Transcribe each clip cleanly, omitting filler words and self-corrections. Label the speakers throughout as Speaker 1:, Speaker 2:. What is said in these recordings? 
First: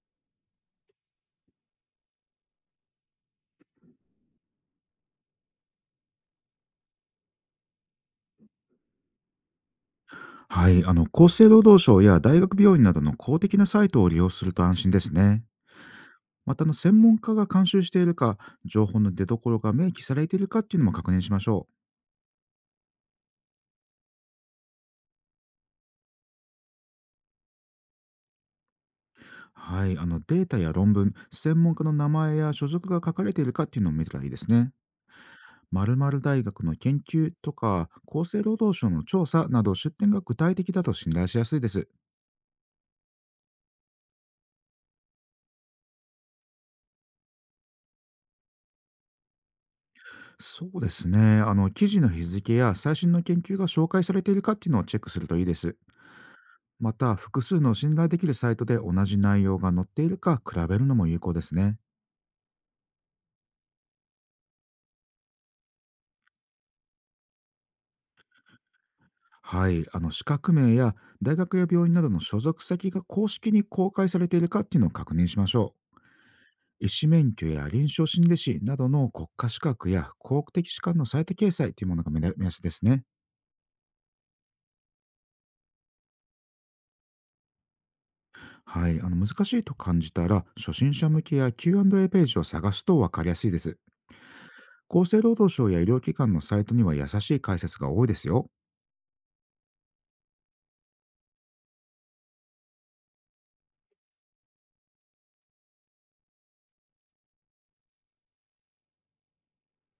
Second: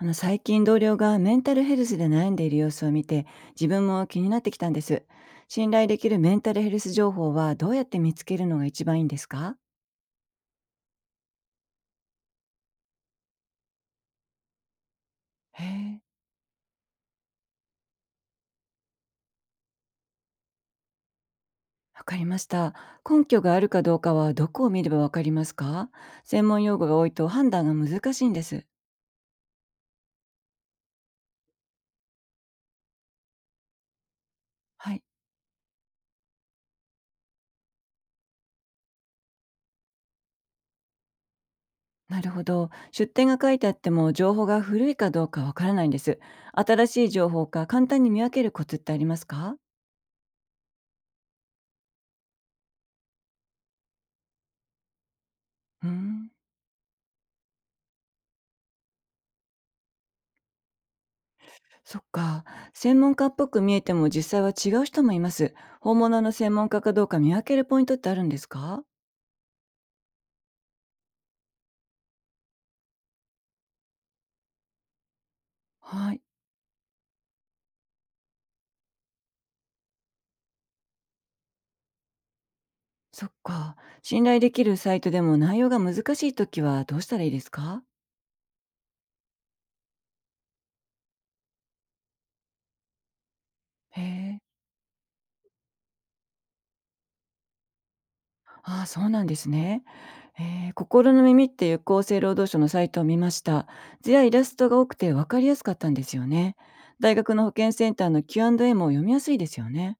Speaker 1: 最近同僚がメンタルヘルスで悩んでいる様子を見て、自分も気になってきたんです。信頼できるメンタルヘルス情報はどうやって見つけるのが一番いいんですか？
Speaker 2: はい、厚生労働省や大学病院などの公的なサイトを利用すると安心ですね。
Speaker 1: へえ、
Speaker 2: また専門家が監修しているか、情報の出所が明記されているかっていうのも確認しましょ
Speaker 1: わかりました。根拠があるかどうかはどこを見ればわかりますか？専門用語が多いと判断が難しいんです。
Speaker 2: う。はい、データや論文、専門家の名前や所属が書かれているかっていうのを見たらいいですね。
Speaker 1: はい。
Speaker 2: 〇〇大学の研究とか、厚生労働省の調査など出典が具体的だと信頼しやすいです。
Speaker 1: なるほど、出典が書いてあっても情報が古いかどうかわからないんです。新しい情報か簡単に見分けるコツってありますか？
Speaker 2: そうですね、記事の日付や最新の研究が紹介されているかっていうのをチェックするといいです。
Speaker 1: うーん。
Speaker 2: また、複数の信頼できるサイトで同じ内容が載っているか比べるのも有効ですね。
Speaker 1: そっか。専門家っぽく見えても実際は違う人もいます。本物の専門家かどうか見分けるポイントってあるんですか？
Speaker 2: はい、資格名や大学や病院などの所属先が公式に公開されているかっていうのを確認しましょ
Speaker 1: はい。
Speaker 2: う。医師免許や臨床心理士などの国家資格や公的機関のサイト掲載というものが目安ですね。
Speaker 1: そっか。信頼できるサイトでも内容が難しいときはどうしたらいいですか？
Speaker 2: はい、難しいと感じたら初心者向けや Q&A ページを探すと分かりやすいです。
Speaker 1: へえ。
Speaker 2: 厚生労働省や医療機関のサイトには優しい解説が多いですよ。
Speaker 1: ああ、そうなんですね。心の耳っていう厚生労働省のサイトを見ました。図やイラストが多くて分かりやすかったんですよね。大学の保健センターの Q&A も読みやすいですよね。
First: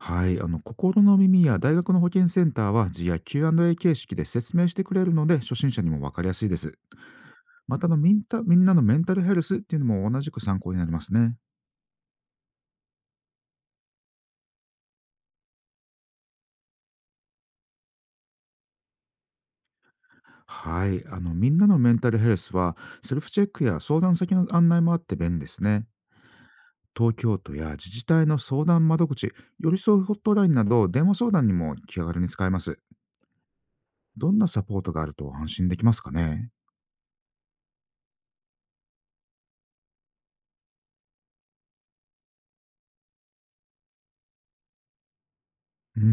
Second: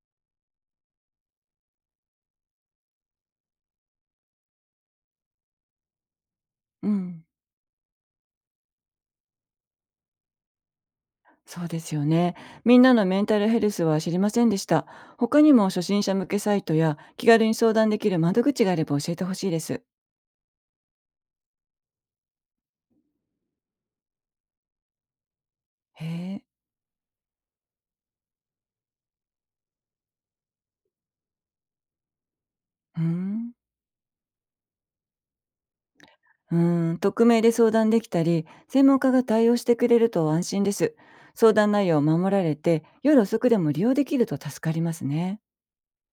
Speaker 2: はい、心の耳や大学の保健センターは図や Q&A 形式で説明してくれるので初心者にも分かりやすいです。
Speaker 1: うん。
Speaker 2: またみんなのメンタルヘルスっていうのも同じく参考になりますね。
Speaker 1: そうですよね。みんなのメンタルヘルスは知りませんでした。他にも初心者向けサイトや気軽に相談できる窓口があれば教えてほしいです。
Speaker 2: はい、みんなのメンタルヘルスはセルフチェックや相談先の案内もあって便利ですね。
Speaker 1: へえ。
Speaker 2: 東京都や自治体の相談窓口、寄り添うホットラインなど電話相談にも気軽に使えます。
Speaker 1: うーん。
Speaker 2: どんなサポートがあると安心できますかね？
Speaker 1: うーん。匿名で相談できたり、専門家が対応してくれると安心です。相談内容を守られて、夜遅くでも利用できると助かりますね。
Speaker 2: うー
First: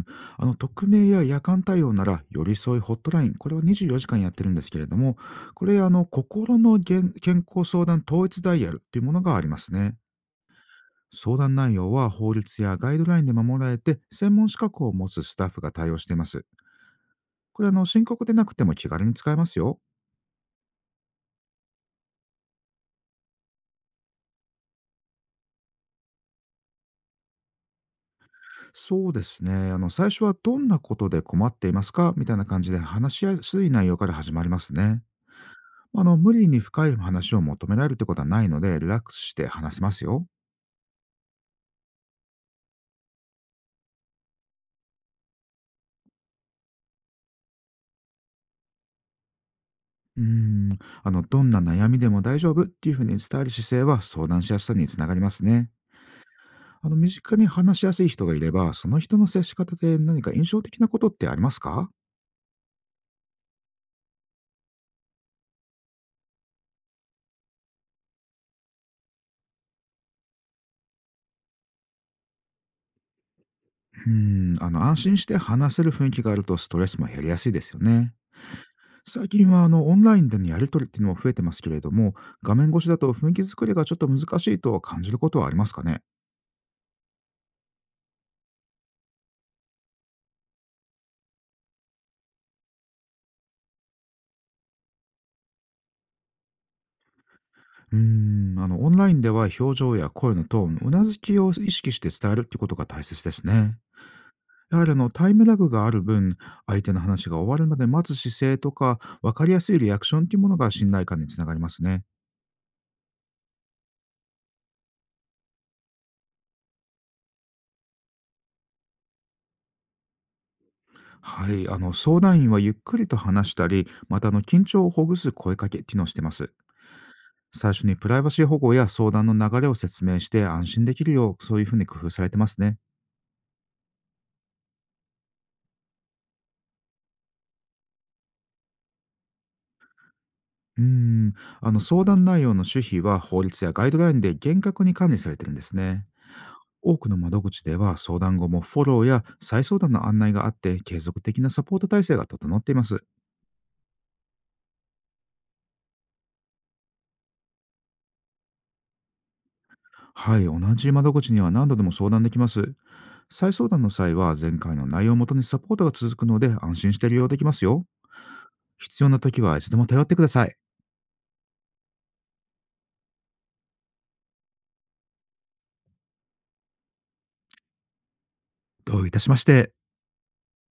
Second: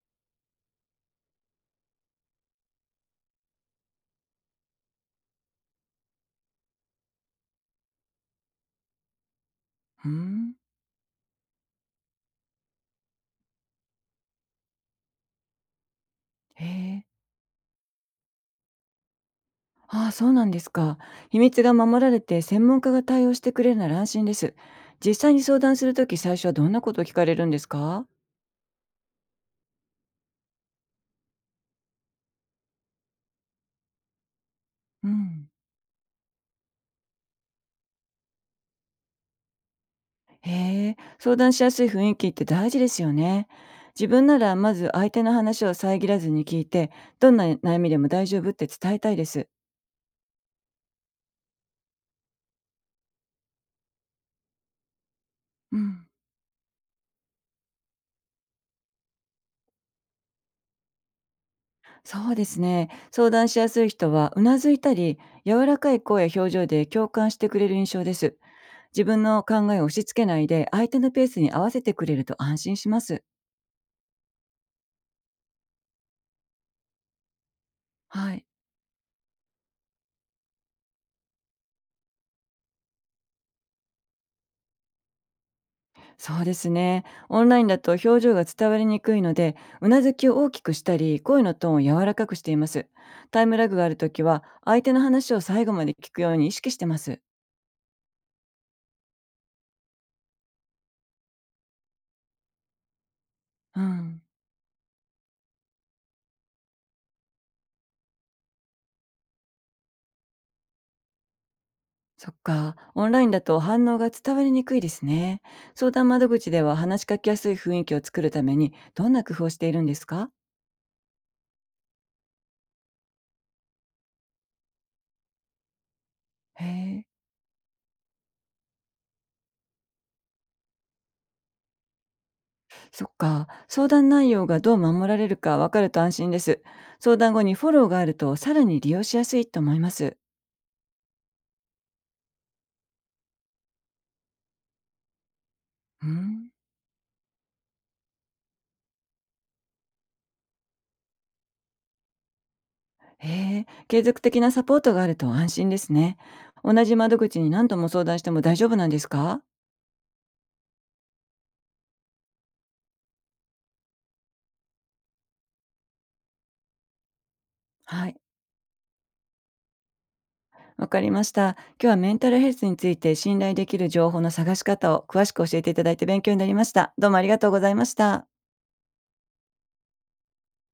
Speaker 2: ん。匿名や夜間対応なら、寄り添いホットライン、これは24時間やってるんですけれども、これ、心の健康相談統一ダイヤルっていうものがありますね。
Speaker 1: うーん。
Speaker 2: 相談内容は法律やガイドラインで守られて、専門資格を持つスタッフが対応しています。
Speaker 1: へえ。
Speaker 2: これ、深刻でなくても気軽に使えますよ。
Speaker 1: ああ、そうなんですか。秘密が守られて専門家が対応してくれるなら安心です。実際に相談するとき最初はどんなことを聞かれるんですか？
Speaker 2: そうですね。最初はどんなことで困っていますかみたいな感じで話しやすい内容から始まりますね。
Speaker 1: うん。
Speaker 2: 無理に深い話を求められるってことはないので、リラックスして話せますよ。
Speaker 1: へえ、相談しやすい雰囲気って大事ですよね。自分ならまず相手の話を遮らずに聞いて、どんな悩みでも大丈夫って伝えたいです。
Speaker 2: どんな悩みでも大丈夫っていうふうに伝える姿勢は相談しやすさにつながりますね。
Speaker 1: うん。
Speaker 2: 身近に話しやすい人がいれば、その人の接し方で何か印象的なことってありますか？
Speaker 1: そうですね。相談しやすい人はうなずいたり、柔らかい声や表情で共感してくれる印象です。自分の考えを押し付けないで、相手のペースに合わせてくれると安心します。
Speaker 2: 安心して話せる雰囲気があるとストレスも減りやすいですよね。
Speaker 1: はい。
Speaker 2: 最近はオンラインでのやり取りっていうのも増えてますけれども、画面越しだと雰囲気作りがちょっと難しいと感じることはありますかね？
Speaker 1: そうですね。オンラインだと表情が伝わりにくいので、うなずきを大きくしたり、声のトーンを柔らかくしています。タイムラグがあるときは、相手の話を最後まで聞くように意識してます。
Speaker 2: うーオンラインでは表情や声のトーン、うなずきを意識して伝えるってことが大切ですね。
Speaker 1: うん。
Speaker 2: やはりタイムラグがある分、相手の話が終わるまで待つ姿勢とか、分かりやすいリアクションというものが信頼感につながりますね。
Speaker 1: そっか。オンラインだと反応が伝わりにくいですね。相談窓口では話しかけやすい雰囲気を作るために、どんな工夫をしているんですか？
Speaker 2: はい、相談員はゆっくりと話したり、また緊張をほぐす声かけ機能してます。
Speaker 1: へえ。
Speaker 2: 最初にプライバシー保護や相談の流れを説明して安心できるよう、そういうふうに工夫されてますね。
Speaker 1: そっか。相談内容がどう守られるかわかると安心です。相談後にフォローがあると、さらに利用しやすいと思います。
Speaker 2: うーん、相談内容の主費は法律やガイドラインで厳格に管理されてるんです
Speaker 1: う
Speaker 2: ね。
Speaker 1: ん。
Speaker 2: 多くの窓口では相談後もフォローや再相談の案内があって継続的なサポート体制が整っています。
Speaker 1: へえ、継続的なサポートがあると安心ですね。同じ窓口に何度も相談しても大丈夫なんですか？
Speaker 2: はい、同じ窓口には何度でも相談できます。再相談の際は前回の内容をもとにサポートが続くので安心して利用できますよ。
Speaker 1: はい、
Speaker 2: 必要な時はいつでも頼ってください。
Speaker 1: わかりました。今日はメンタルヘルスについて信頼できる情報の探し方を詳しく教えていただいて勉強になりました。どうもありがとうございました。
Speaker 2: どういたしまして。